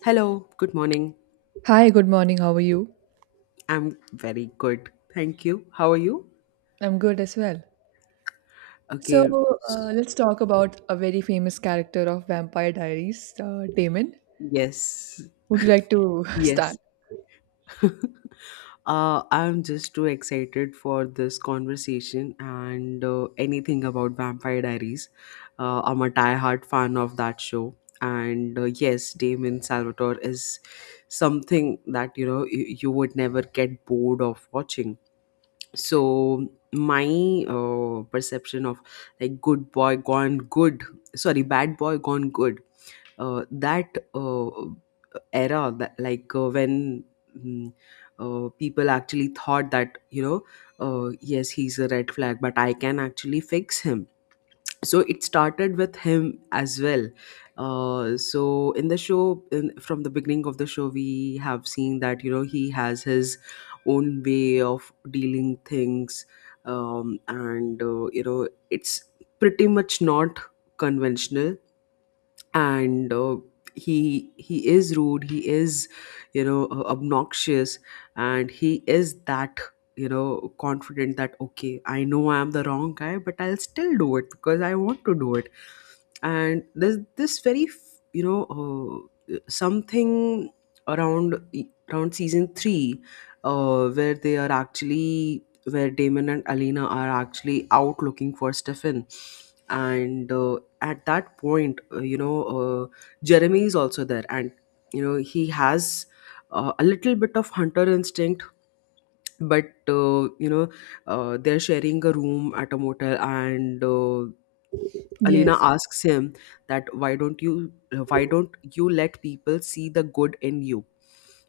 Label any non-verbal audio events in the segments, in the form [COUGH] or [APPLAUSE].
Hello, good morning. Hi, good morning. How are you? I'm very good. Thank you. How are you? I'm good as well. Okay. So, s- uh, let's talk about a very famous character of Vampire Diaries, Damon. Yes. Would you like to [LAUGHS] Yes. start? I'm just too excited for this conversation and anything about Vampire Diaries. I'm a die-hard fan of that show. And yes, Damon Salvatore is something that, you would never get bored of watching. So my perception of, like, good boy gone good, sorry, bad boy gone good, that era, that, like, when mm, people actually thought that, yes, he's a red flag, but I can actually fix him. So it started with him as well. So in the show from the beginning of the show, we have seen that, he has his own way of dealing things. And it's pretty much not conventional. And he is rude. He is, obnoxious. And he is that, confident, that, okay, I know I am the wrong guy, but I'll still do it because I want to do it. And there's this very something around around season 3. Where Damon and Alina are actually out looking for Stefan, and at that point, Jeremy is also there, and he has a little bit of hunter instinct. But they're sharing a room at a motel, and Alina Yes. asks him that, why don't you let people see the good in you?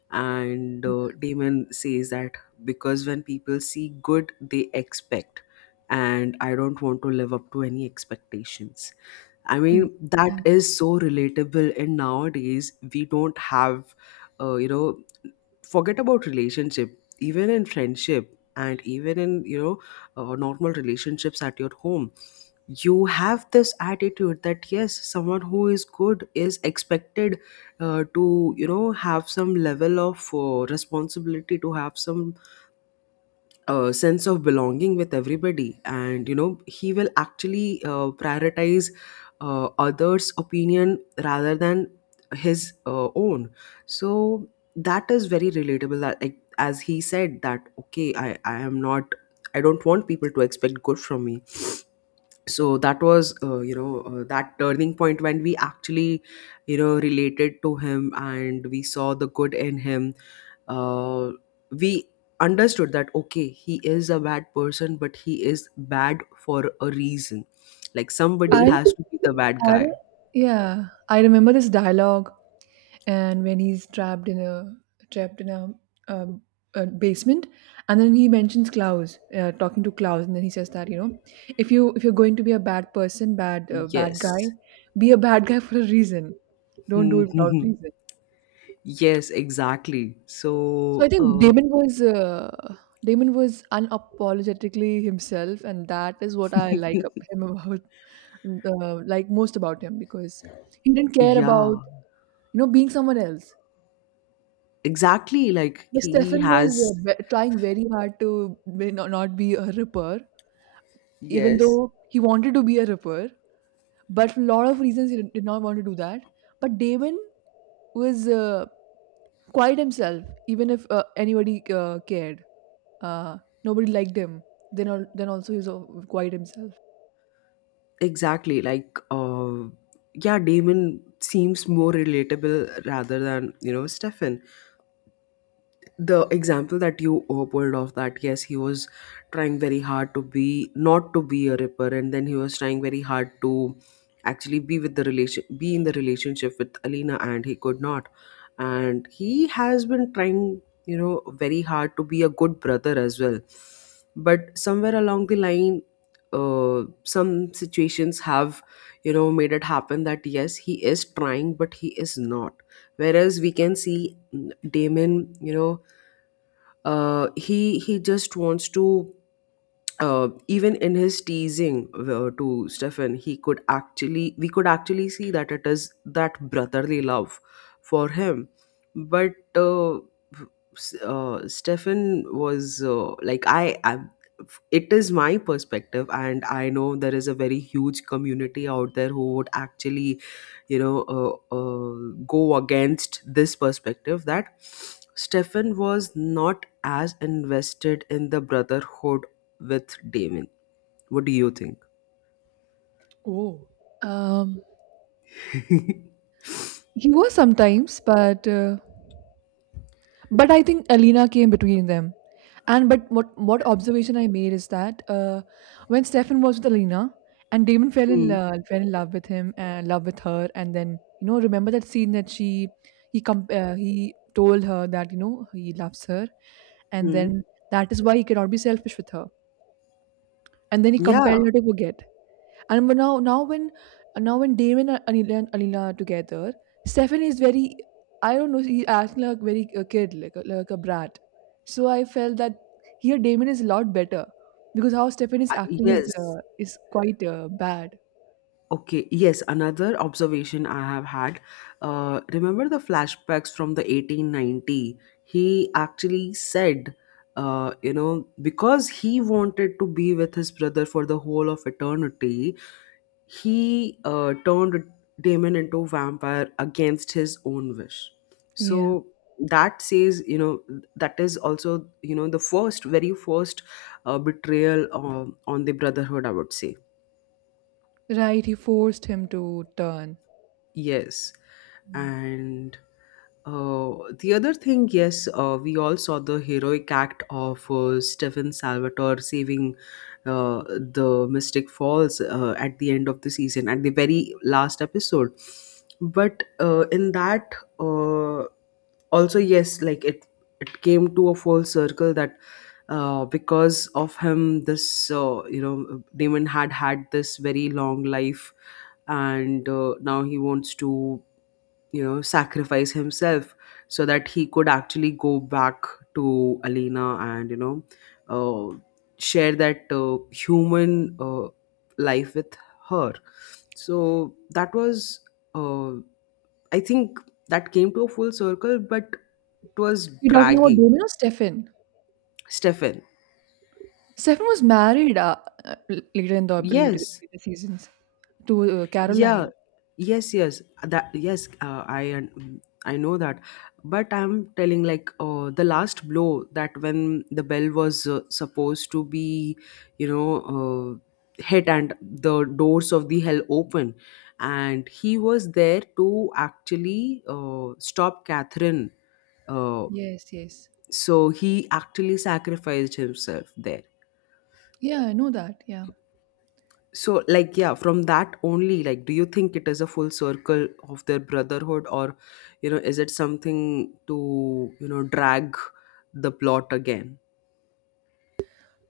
And Damon says that because when people see good, they expect, and I don't want to live up to any expectations. I Mm. mean, that is so relatable. And nowadays, we don't have, uh, you know, forget about relationship, even in friendship, and even in, normal relationships at your home. You have this attitude that, yes, someone who is good is expected, to, have some level of, responsibility, to have some, sense of belonging with everybody, and he will actually, prioritize, others opinion rather than his, own. So that is very relatable, that, like, as he said that, okay, I am not I don't want people to expect good from me. So that was, that turning point when we actually, related to him, and we saw the good in him. Uh, we understood that, okay, he is a bad person, but he is bad for a reason, like somebody I, has to be the bad I, guy. yeah, I remember this dialogue, and when he's trapped in a trapped in a, um, a basement, and then he mentions Klaus, talking to Klaus, and then he says that, you know, if you if you're going to be a bad person, bad guy, Yes. be a bad guy for a reason. Don't do it without [LAUGHS] reason. Yes, exactly. So I So, think uh, Damon was unapologetically himself, and that is what I like ab- him about like most about him, because he didn't care yeah, about, you know, being someone else. exactly, like Miss he Stefan was has. Trying very hard to not, not be a ripper, even Yes. though he wanted to be a ripper. But for a lot of reasons, he did not want to do that. But Damon was quite himself, even if anybody cared. Uh, Nobody liked him. Then, then also he was quite himself. Exactly. Like, yeah, Damon seems more relatable rather than, Stefan. The example that you, pulled off, that yes, he was trying very hard to be, not to be a ripper, and then he was trying very hard to actually be in the relationship with Alina, and he could not, and he has been trying, very hard to be a good brother as well. But somewhere along the line, some situations have, made it happen that yes, he is trying, but he is not. Whereas we can see, Damon, he just wants to... Even in his teasing, to Stefan, he could actually we could actually see that it is that brotherly love for him. But Stefan was, like, I. It is my perspective, and I know there is a very huge community out there who would actually, you know, uh, uh, go against this perspective that Stefan was not as invested in the brotherhood with Damon. What do you think? Oh. Um, [LAUGHS] he was sometimes, but but I think Alina came between them. And but what observation I made is that, when Stefan was with Alina and Damon Hmm. Fell in love with him and love with her, and then, you know, remember that scene that she he he told her that, you know, he loves her, and Hmm. then that is why he cannot be selfish with her, and then he Yeah. compelled her to forget. And but now, now when Damon and Anila are together, Stefan is very, I don't know, he acting like very a kid, like a brat. So I felt that here Damon is a lot better, because how Stefan is I- acting Yes. Is quite bad. Okay. Yes. Another observation I have had. Remember the flashbacks from the 1890? He actually said, because he wanted to be with his brother for the whole of eternity, he, turned Damon into a vampire against his own wish. Yeah. So that says, that is also, the first, very first, betrayal, on the Brotherhood, I would say. Right. He forced him to turn. Yes. Yeah. And the other thing, yes, we all saw the heroic act of, Stefan Salvatore, saving, the Mystic Falls, at the end of the season, at the very last episode. But, in that, uh, also yes, like, it came to a full circle that, because of him, this, Damon had had this very long life, and, now he wants to, sacrifice himself so that he could actually go back to Alina, and, uh, share that, human, life with her, so that was, uh, I think, that came to a full circle, but it was You're talking about dragging. Damon or Stefan? Stefan. Stefan was married uh, later in the later, Yes. later seasons to Yeah, Caroline. yes, yes, that, yes. I know that, but I'm telling, like, the last blow, that when the bell was, supposed to be, you know hit, and the doors of the hell open, and he was there to actually, stop Catherine. uh, Yes, yes. so he actually sacrificed himself there. Yeah, I know that. Yeah. So, like, yeah, from that only, like, do you think it is a full circle of their brotherhood, or, is it something to, drag the plot again?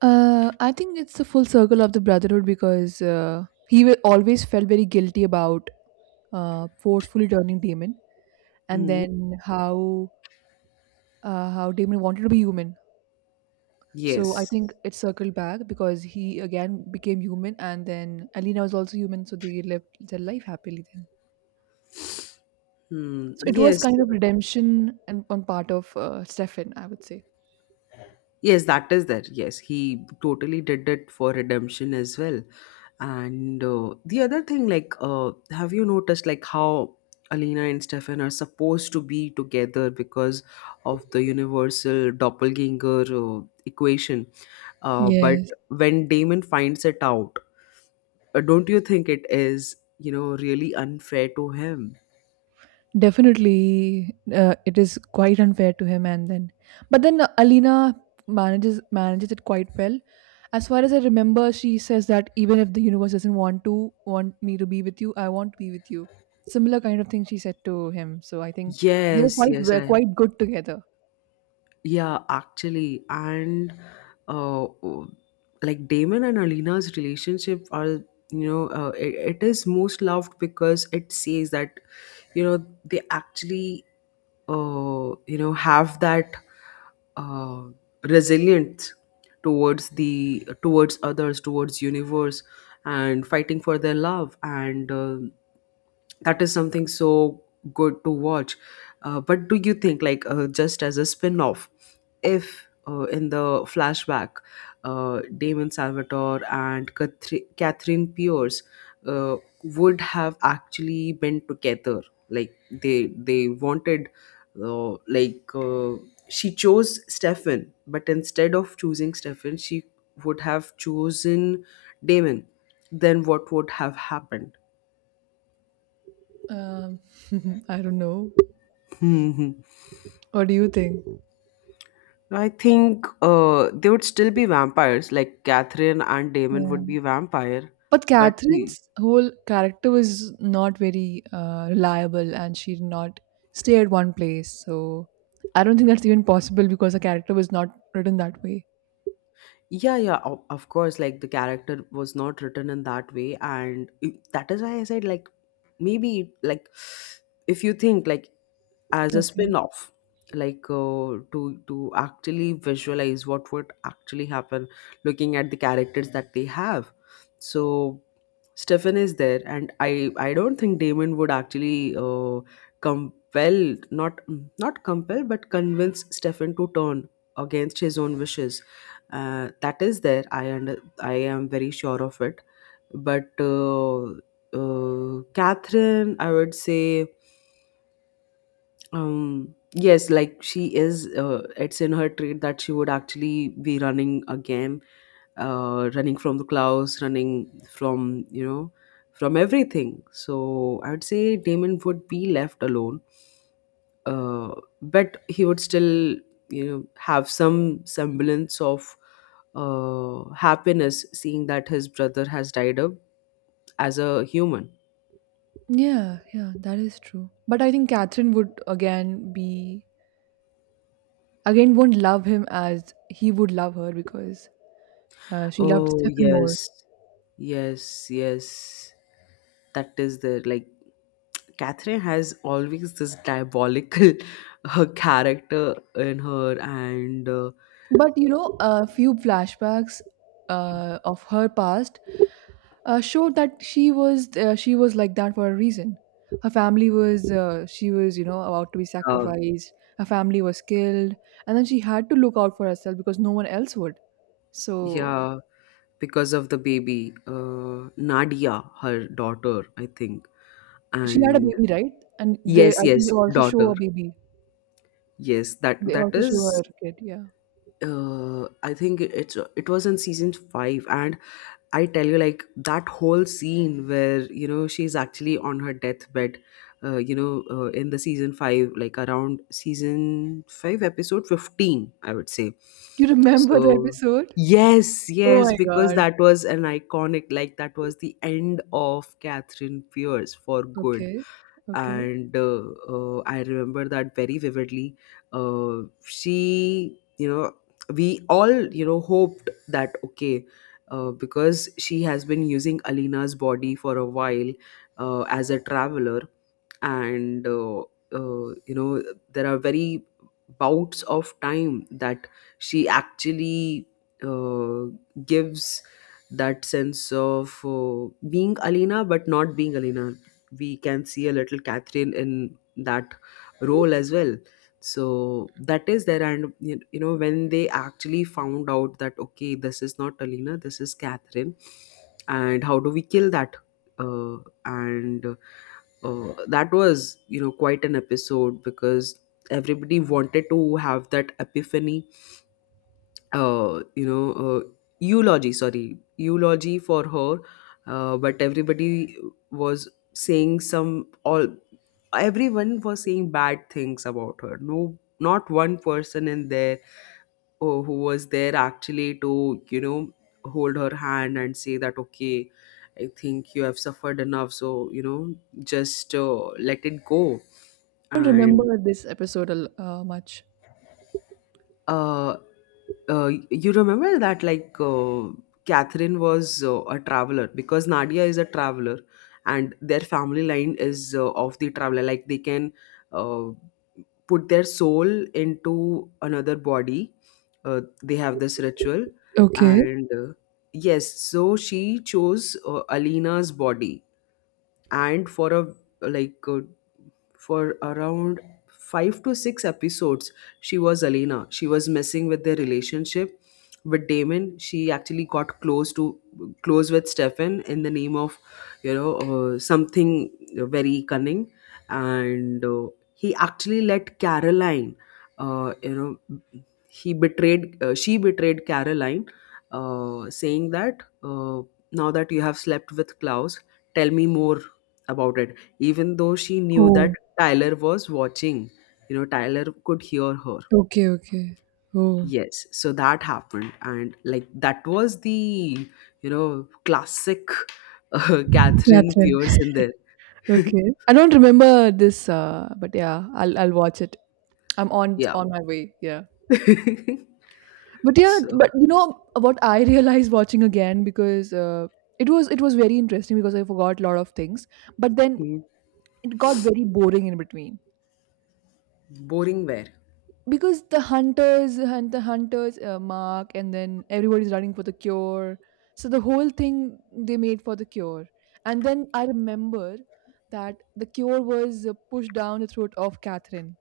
I think it's the full circle of the brotherhood, because he will always felt very guilty about forcefully turning Damon, and Hmm. then how Damon wanted to be human. So I Yes. think it circled back, because he again became human, and then Alina was also human, so they lived their life happily then. Hmm. So it was Yes. kind of redemption and on part of Stefan, I would say. Yes, that is there. Yes, he totally did it for redemption as well. And the other thing, like, have you noticed like how Alina and Stefan are supposed to be together because of the universal doppelganger, equation? But Yes. when Damon finds it out, don't you think it is, really unfair to him? Definitely, it is quite unfair to him, and then, but then Alina manages it quite well. As far as I remember, she says that even if the universe doesn't want me to be with you, I want to be with you. Similar kind of thing she said to him. So I think they Yes, yes, were I... quite good together. Yeah, actually, and uh, like Damon and Alina's relationship are, it is most loved because it says that, they actually, have that, uh, resilient, towards the towards others towards universe, and fighting for their love, and that is something so good to watch. But do you think, like, just as a spin-off, if, in the flashback, Damon Salvatore and Catherine Pierce, uh, would have actually been together, like they wanted, like, she chose Stefan, but instead of choosing Stefan, she would have chosen Damon. Then what would have happened? Um, [LAUGHS] I don't know. Hmm. What do you think? I think, they would still be vampires. Like Catherine and Damon would Yeah. be vampire, But but he... Catherine's whole character was not very reliable, and she did not stay at one place. So I don't think that's even possible, because the character was not written that way. Yeah, yeah, of course. Like the character was not written in that way, and that is why I said, like, maybe, like, if you think, like, as a Okay. spin-off, like, to actually visualize what would actually happen looking at the characters that they have. So Stefan is there, and I don't think Damon would actually, compel, not compel, but convince Stefan to turn against his own wishes. That is there. I am very sure of it. But Catherine, I would say, yes, like she is, it's in her trait that she would actually be running a game, running from the clouds, running from, from everything. So I would say Damon would be left alone, uh but he would still, have some semblance of, happiness, seeing that his brother has died up as a human. Yeah, yeah, that is true. But I think Catherine would again be, again, won't love him as he would love her, because she loved Oh, Stephen more. yes. Yes, yes. That is the, like, Catherine has always this diabolical [LAUGHS] character in her, and But you know, a few flashbacks of her past showed that she was like that for a reason. Her family was she was, you know, about to be uh, sacrificed. Her family was killed, and then she had to look out for herself, because no one else would. So yeah, because of the baby, Nadia, her daughter, I think, she had a and baby, right? And they, yes, I think they yes, also show daughter, a baby. yes, that They that also show her is. kid. Yeah, I think it was in season five, and I tell you, like that whole scene where, she's actually on her deathbed, in the season five, like, around season five, episode 15, I would say. you remember the So, episode? yes, Oh yes, my because god. that was an iconic, like that was the end of Catherine Pierce for good, Okay, okay. and I remember that very vividly. She, we all, hoped that, okay, because she has been using Alina's body for a while, as a traveler, and uh, you know there are very bouts of time that she actually, uh, gives that sense of, being Alina but not being Alina. We can see a little Catherine in that role as well. So that is there, and you know when they actually found out that, okay, this is not Alina, this is Catherine, and how do we kill that? Uh, and that was, quite an episode because everybody wanted to have that epiphany. Uh, you know, uh, Eulogy, sorry, eulogy for her, but everybody was saying some all everyone was saying bad things about her. No, not one person in there. Oh, who was there actually to hold her hand and say that okay, I think you have suffered enough, so just let it go. I don't And remember this episode much. uh, you remember that, like, Catherine was a traveler because Nadia is a traveler, and their family line is, of the traveler, like they can, uh, put their soul into another body. They have this ritual, Okay. and yes, so she chose Alina's body, and for a like a for around five to six episodes, she was Elena. She was messing with their relationship with Damon. She actually got close with Stefan in the name of, something very cunning. And he actually let Caroline, you know, he betrayed, she betrayed Caroline, saying that, now that you have slept with Klaus, tell me more about it, even though she knew Oh. that Tyler was watching. Tyler could hear her. Okay. Okay. Oh. Yes, so that happened, and like that was the, classic, [LAUGHS] Catherine Catherine. Pierce in there. [LAUGHS] Okay. I don't remember this, but yeah, I'll watch it. I'm on Yeah. My way. Yeah. [LAUGHS] But yeah, So, but you know what I [LAUGHS] realized watching again, because it was it was very interesting, because I forgot a lot of things, but then hmm, it got very boring in between, boring wear? because the hunters and the hunters mark, and then everybody's running for the cure. So the whole thing they made for the cure, and then I remember that the cure was pushed down the throat of Catherine,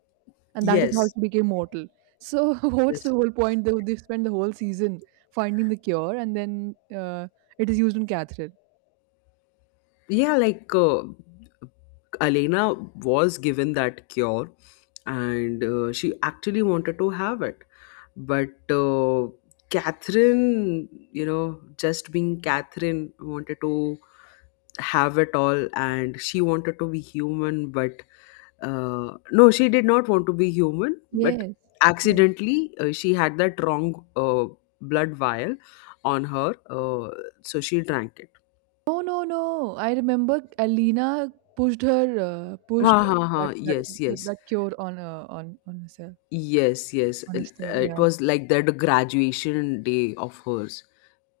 and that is how Yes, she became mortal. So [LAUGHS] what's the yes. whole point? They spend the whole season finding the cure, and then uh, it is used on Catherine. Yeah, like Elena was given that cure, and she actually wanted to have it. But Catherine, just being Catherine, wanted to have it all, and she wanted to be human. But no, she did not want to be human, but Yes. Yeah. accidentally, she had that wrong, blood vial on her, so she drank it. No, no, no. I remember Alina pushed her Ha pushed ha ha! that that Yes, yes. that cure on herself, Yes, yes. on Esther. It Yeah. was like that graduation day of hers.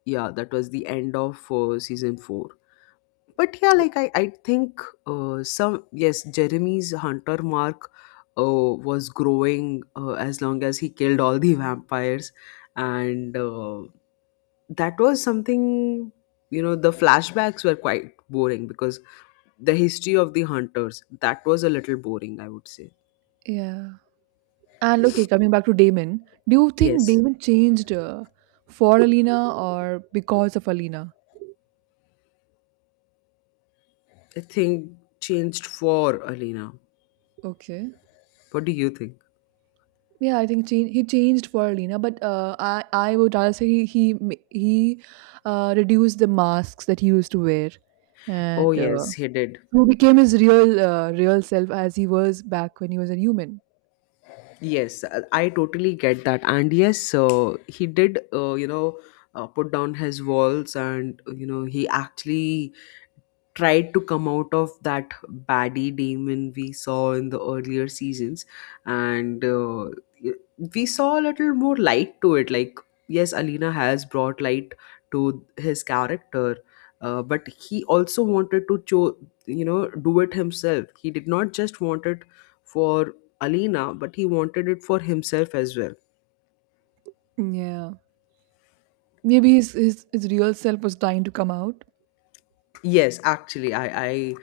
Yeah, that was the end of season four. But yeah, like I think, some yes, Jeremy's hunter mark, was growing as long as he killed all the vampires, and that was something. The flashbacks were quite boring because the history of the hunters, that was a little boring, I would say. Yeah. And okay, coming back to Damon, do you think Yes. Damon changed for Alina or because of Alina? I think changed for Alina. Okay. What do you think? Yeah, I think change, he changed for Lena, but I would rather say he he reduced the masks that he used to wear, Oh and yes, he did. so became his real real self as he was back when he was a human. Yes, I totally get that. And yes, he did. Put down his walls, and he actually tried to come out of that baddie demon we saw in the earlier seasons. And we saw a little more light to it, like yes, Alina has brought light to his character, but he also wanted to you know do it himself. He did not just want it for Alina, but he wanted it for himself as well. Yeah, maybe his real self was trying to come out. Yes, actually, I I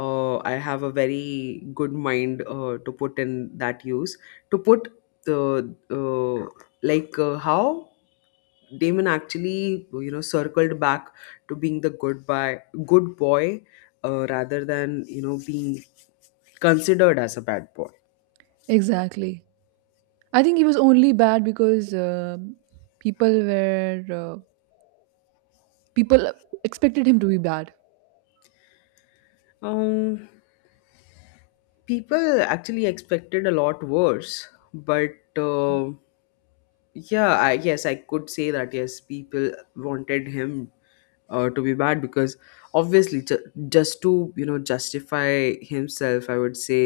uh, I have a very good mind, to put in that use, to put the like how Damon actually, circled back to being the good boy, rather than, being considered as a bad boy. Exactly. I think he was only bad because people were uh, people expected him to be bad. Um, People actually expected a lot worse, but. Yeah, I yes I could say that, yes, people wanted him, to be bad because obviously, just to, justify himself, I would say.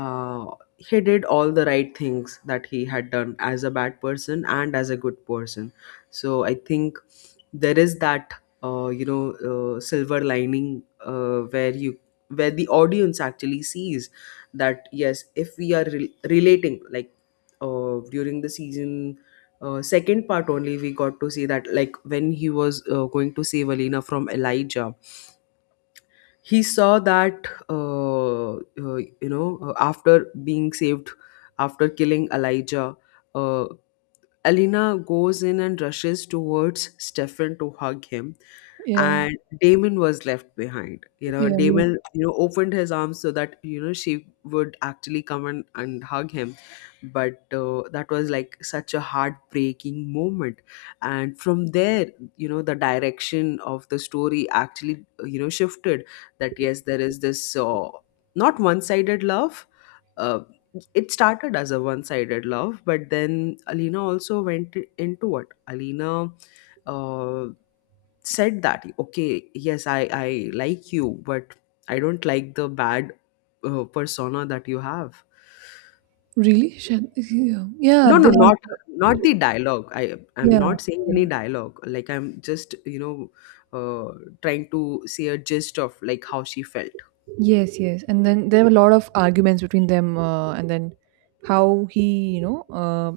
uh, he did all the right things that he had done as a bad person and as a good person. So I think there is that, silver lining, where you where the audience actually sees that yes, if we are relating, like during the season, second part only, we got to see that, like when he was going to save Alina from Elijah, he saw that, after being saved, after killing Elijah, uh, Alina goes in and rushes towards Stefan to hug him, Yeah. and Damon was left behind. Yeah, yes. Damon, opened his arms so that, she would actually come and hug him. But that was like such a heartbreaking moment. And from there, the direction of the story actually, shifted, that yes, there is this, not one sided love, uh, it started as a one-sided love, but then Alina also went into it. Alina, uh, said that okay, yes, I like you, but I don't like the bad, persona that you have. Really? Yeah, yeah, No, no, they not had. not the dialogue, I'm Yeah, not saying any dialogue, like I'm just, uh, trying to see a gist of like how she felt. yes, yes. And then there were a lot of arguments between them, and then how he, you know, uh,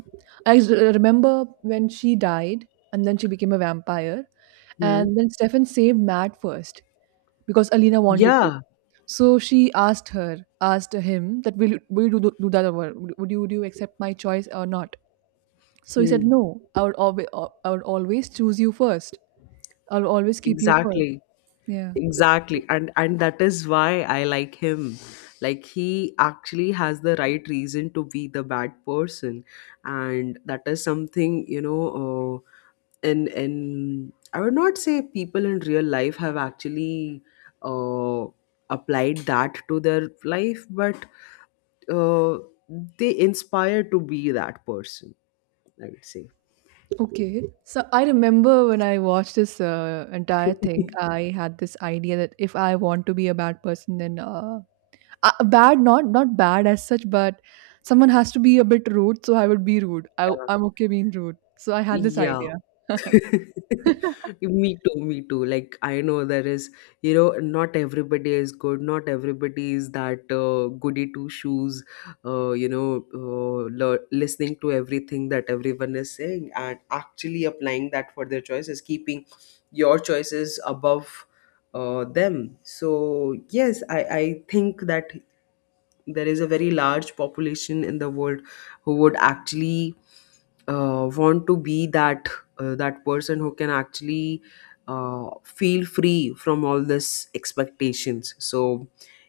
I s- remember when she died, and then she became a vampire, Hmm. and then Stefan saved Matt first because Alina wanted to. Yeah. So she asked her, asked him that will you, do, do that over? Would you accept my choice or not? So he said Hmm. no. I would always choose you first. I'll always keep you first. Exactly. Yeah. Exactly. And that is why I like him. Like he actually has the right reason to be the bad person. And that is something, in I would not say people in real life have actually, uh, applied that to their life, but uh, they inspire to be that person, I would say. Okay. [LAUGHS] So I remember when I watched this entire thing, [LAUGHS] I had this idea that if I want to be a bad person, then bad, not not bad as such, but someone has to be a bit rude. So I would be rude. I, Yeah. I'm okay being rude. So I had this Yeah. idea. [LAUGHS] [LAUGHS] Me too, me too. Like, I know there is, not everybody is good, not everybody is that, goody two shoes, listening to everything that everyone is saying and actually applying that for their choices, keeping your choices above, them. So, yes, I think that there is a very large population in the world who would actually, want to be that, that person who can actually, feel free from all this expectations. So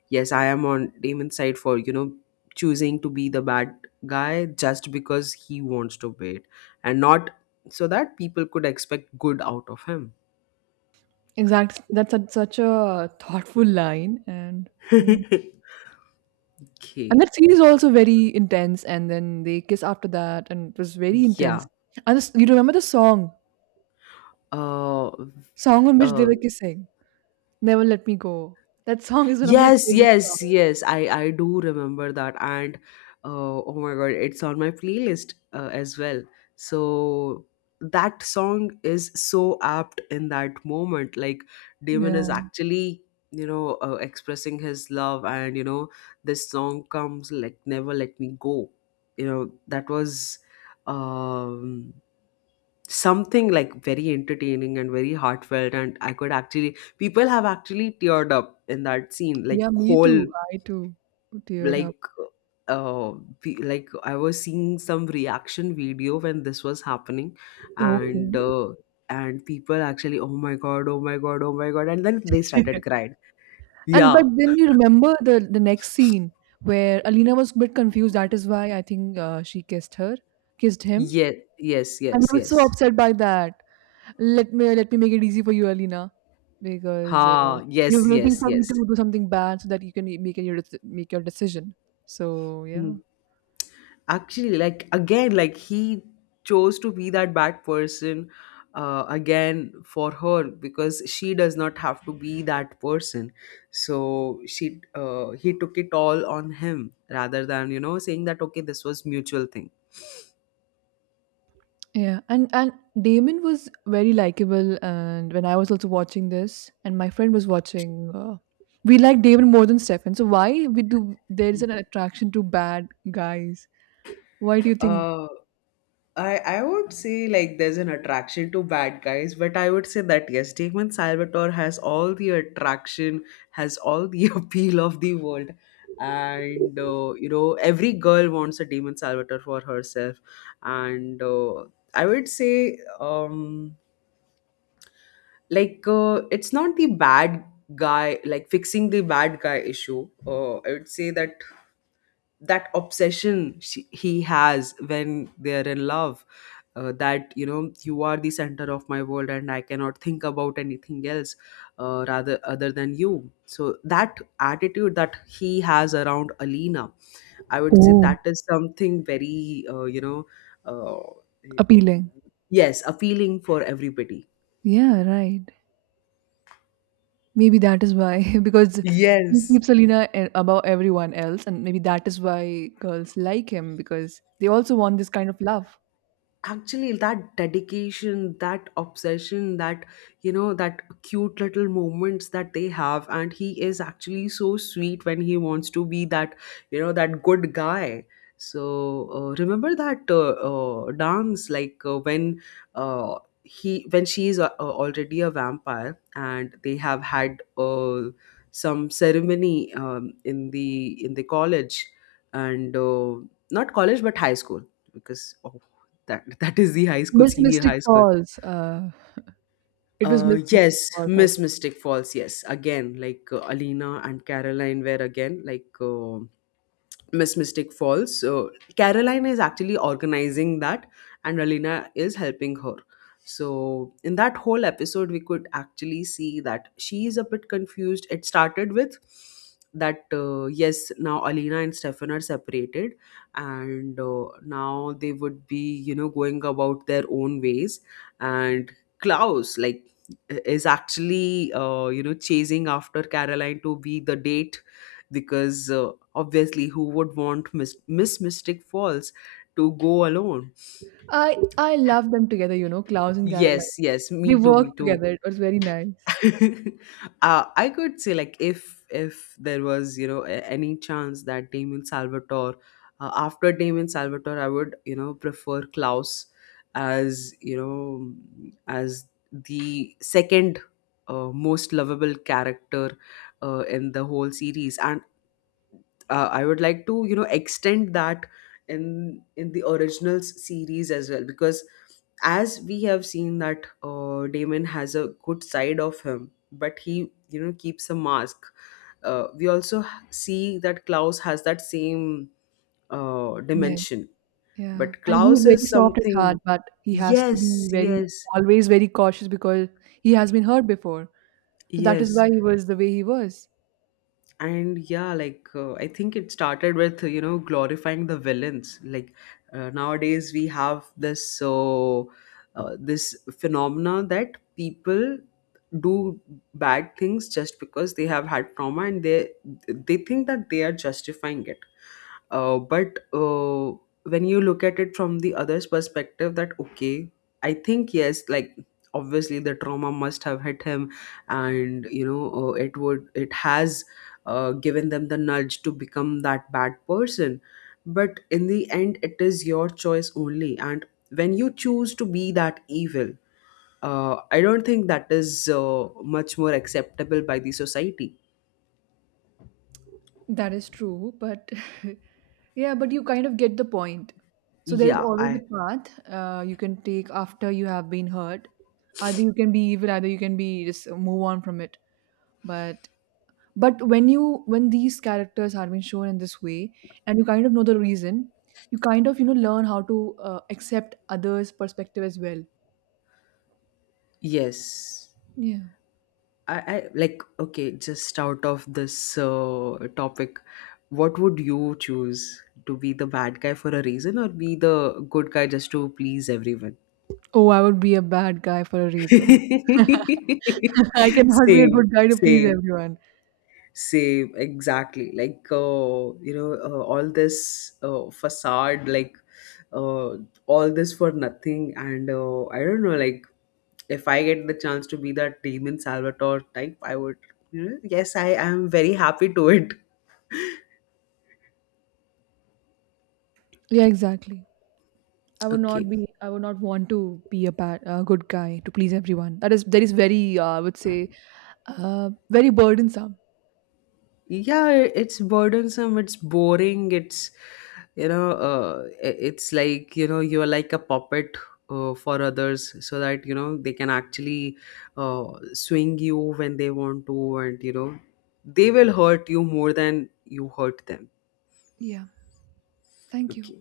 yes, I am on Damon's side for, choosing to be the bad guy just because he wants to be it, and not so that people could expect good out of him. Exactly. That's a, such a thoughtful line, and [LAUGHS] yeah. Okay. And that scene is also very intense. And then they kiss after that, and it was very Yeah. intense. And this, you remember the song? uh, Song on which they uh were kissing. "Never Let Me Go." That song is one of my Yes, favorite yes, songs. yes. I do remember that, and oh my god, it's on my playlist as well. So that song is so apt in that moment. Like Damon is Yeah. actually, expressing his love, and this song comes like "Never Let Me Go." That was, um something like very entertaining and very heartfelt, and I could actually people have actually teared up in that scene like Yeah, me whole, too. I too teared like up. uh like I was seeing some reaction video when this was happening. Okay. And and people actually, oh my god, oh my god, oh my god, and then they [LAUGHS] started crying. And but Yeah, then you remember the next scene where Alina was a bit confused. That is why I think she kissed her, kissed him. yes, yes, And yes, I was yes. so upset by that. Let me make it easy for you, Alina, because Ha, yes, you're yes, waiting for me yes. to do something bad so that you can make your make your decision. So Hmm. yeah. Actually, like, again, like he chose to be that bad person, again for her, because she does not have to be that person. So she he took it all on him rather than, saying that okay, this was mutual thing. Yeah, and Damon was very likable, and when I was also watching this, and my friend was watching, we like Damon more than Stefan. So why we do there is an attraction to bad guys? Why do you think? uh I would say like there's an attraction to bad guys, but I would say that yes, Damon Salvatore has all the attraction, has all the [LAUGHS] appeal of the world, and every girl wants a Damon Salvatore for herself. And I would say, like it's not the bad guy like fixing the bad guy issue. I would say that, that obsession he has when they're in love, that, you are the center of my world and I cannot think about anything else, rather other than you. So that attitude that he has around Alina, I would say, Oh, that is something very, uh, appealing. yes, appealing for everybody. Yeah, right. Maybe that is why [LAUGHS] because he Yes, keeps Alina above everyone else, and maybe that is why girls like him because they also want this kind of love. actually that dedication, that obsession, that, that cute little moments that they have, and he is actually so sweet when he wants to be that, that good guy. So remember that, dance, like when he, when she is already a vampire and they have had some ceremony, in the college. And not college but high school, because oh, that is the high school, Miss senior Mystic high school. Falls. It was Miss Yes, Mystic Falls, I Miss think. Mystic Falls. Yes, again, like Alina and Caroline were again like, Miss Mystic Falls. So Caroline is actually organizing that, and Alina is helping her. So in that whole episode, we could actually see that she is a bit confused. It started with that, yes, now Alina and Stefan are separated, and now they would be, going about their own ways, and Klaus, like, is actually, chasing after Caroline to be the date, because obviously, who would want Miss Mystic Falls to go alone? I love them together, you know, Klaus and Yes, Caroline. yes, me They too, work me too. together. It was very nice. [LAUGHS] I could say like, if there was, any chance that Damon Salvatore, after Damon Salvatore, I would, prefer Klaus, as you know as the second, most lovable character, in the whole series. And I would like to, extend that in the originals series as well, because as we have seen that, Damon has a good side of him, but he, keeps a mask. We also see that Klaus has that same, Yeah, dimension, yeah. but And he's Klaus very is soft at heart, something. but he has to be Yes, very, yes, always very cautious, because he has been hurt before. So that is yes. why he was the way he was. And yeah, like I think it started with, glorifying the villains, like nowadays we have this, this phenomena that people do bad things just because they have had trauma, and they think that they are justifying it. But when you look at it from the other's perspective, that okay, I think yes, like obviously the trauma must have hit him, and it has given them the nudge to become that bad person. But in the end, it is your choice only, and when you choose to be that evil, I don't think that is, much more acceptable by the society. That is true, but [LAUGHS] yeah, but you kind of get the point. So there's Yeah, always a path you can take after you have been hurt. Either you can be evil, either you can be just move on from it. But but when you when these characters are being shown in this way, and you kind of know the reason, you kind of, you know, learn how to accept others perspective as well. yes Yeah. I like, okay, just out of this, topic, what would you choose, to be the bad guy for a reason or be the good guy just to please everyone? Oh, I would be a bad guy for a [LAUGHS] reason. [LAUGHS] I cannot be a Same, good guy to please same. everyone. Same, exactly. Like, all this, facade, like, uh, all this for nothing. And I don't know, like, if I get the chance to be that demon Salvatore type, I would, yes, I am very happy to it. Yeah, exactly. Okay. I would not want to be a good guy to please everyone. That is that is very, I would say, very burdensome. Yeah, it's burdensome, it's boring, it's, it's like, you're like a puppet, for others so that, they can actually, uh, swing you when they want to, and they will hurt you more than you hurt them. Yeah, thank you. Okay,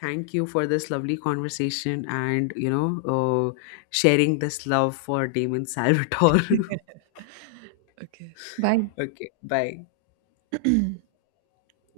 thank you for this lovely conversation, and uh, sharing this love for Damon Salvatore. [LAUGHS] Okay, [LAUGHS] Okay, bye. bye. [CLEARS THROAT]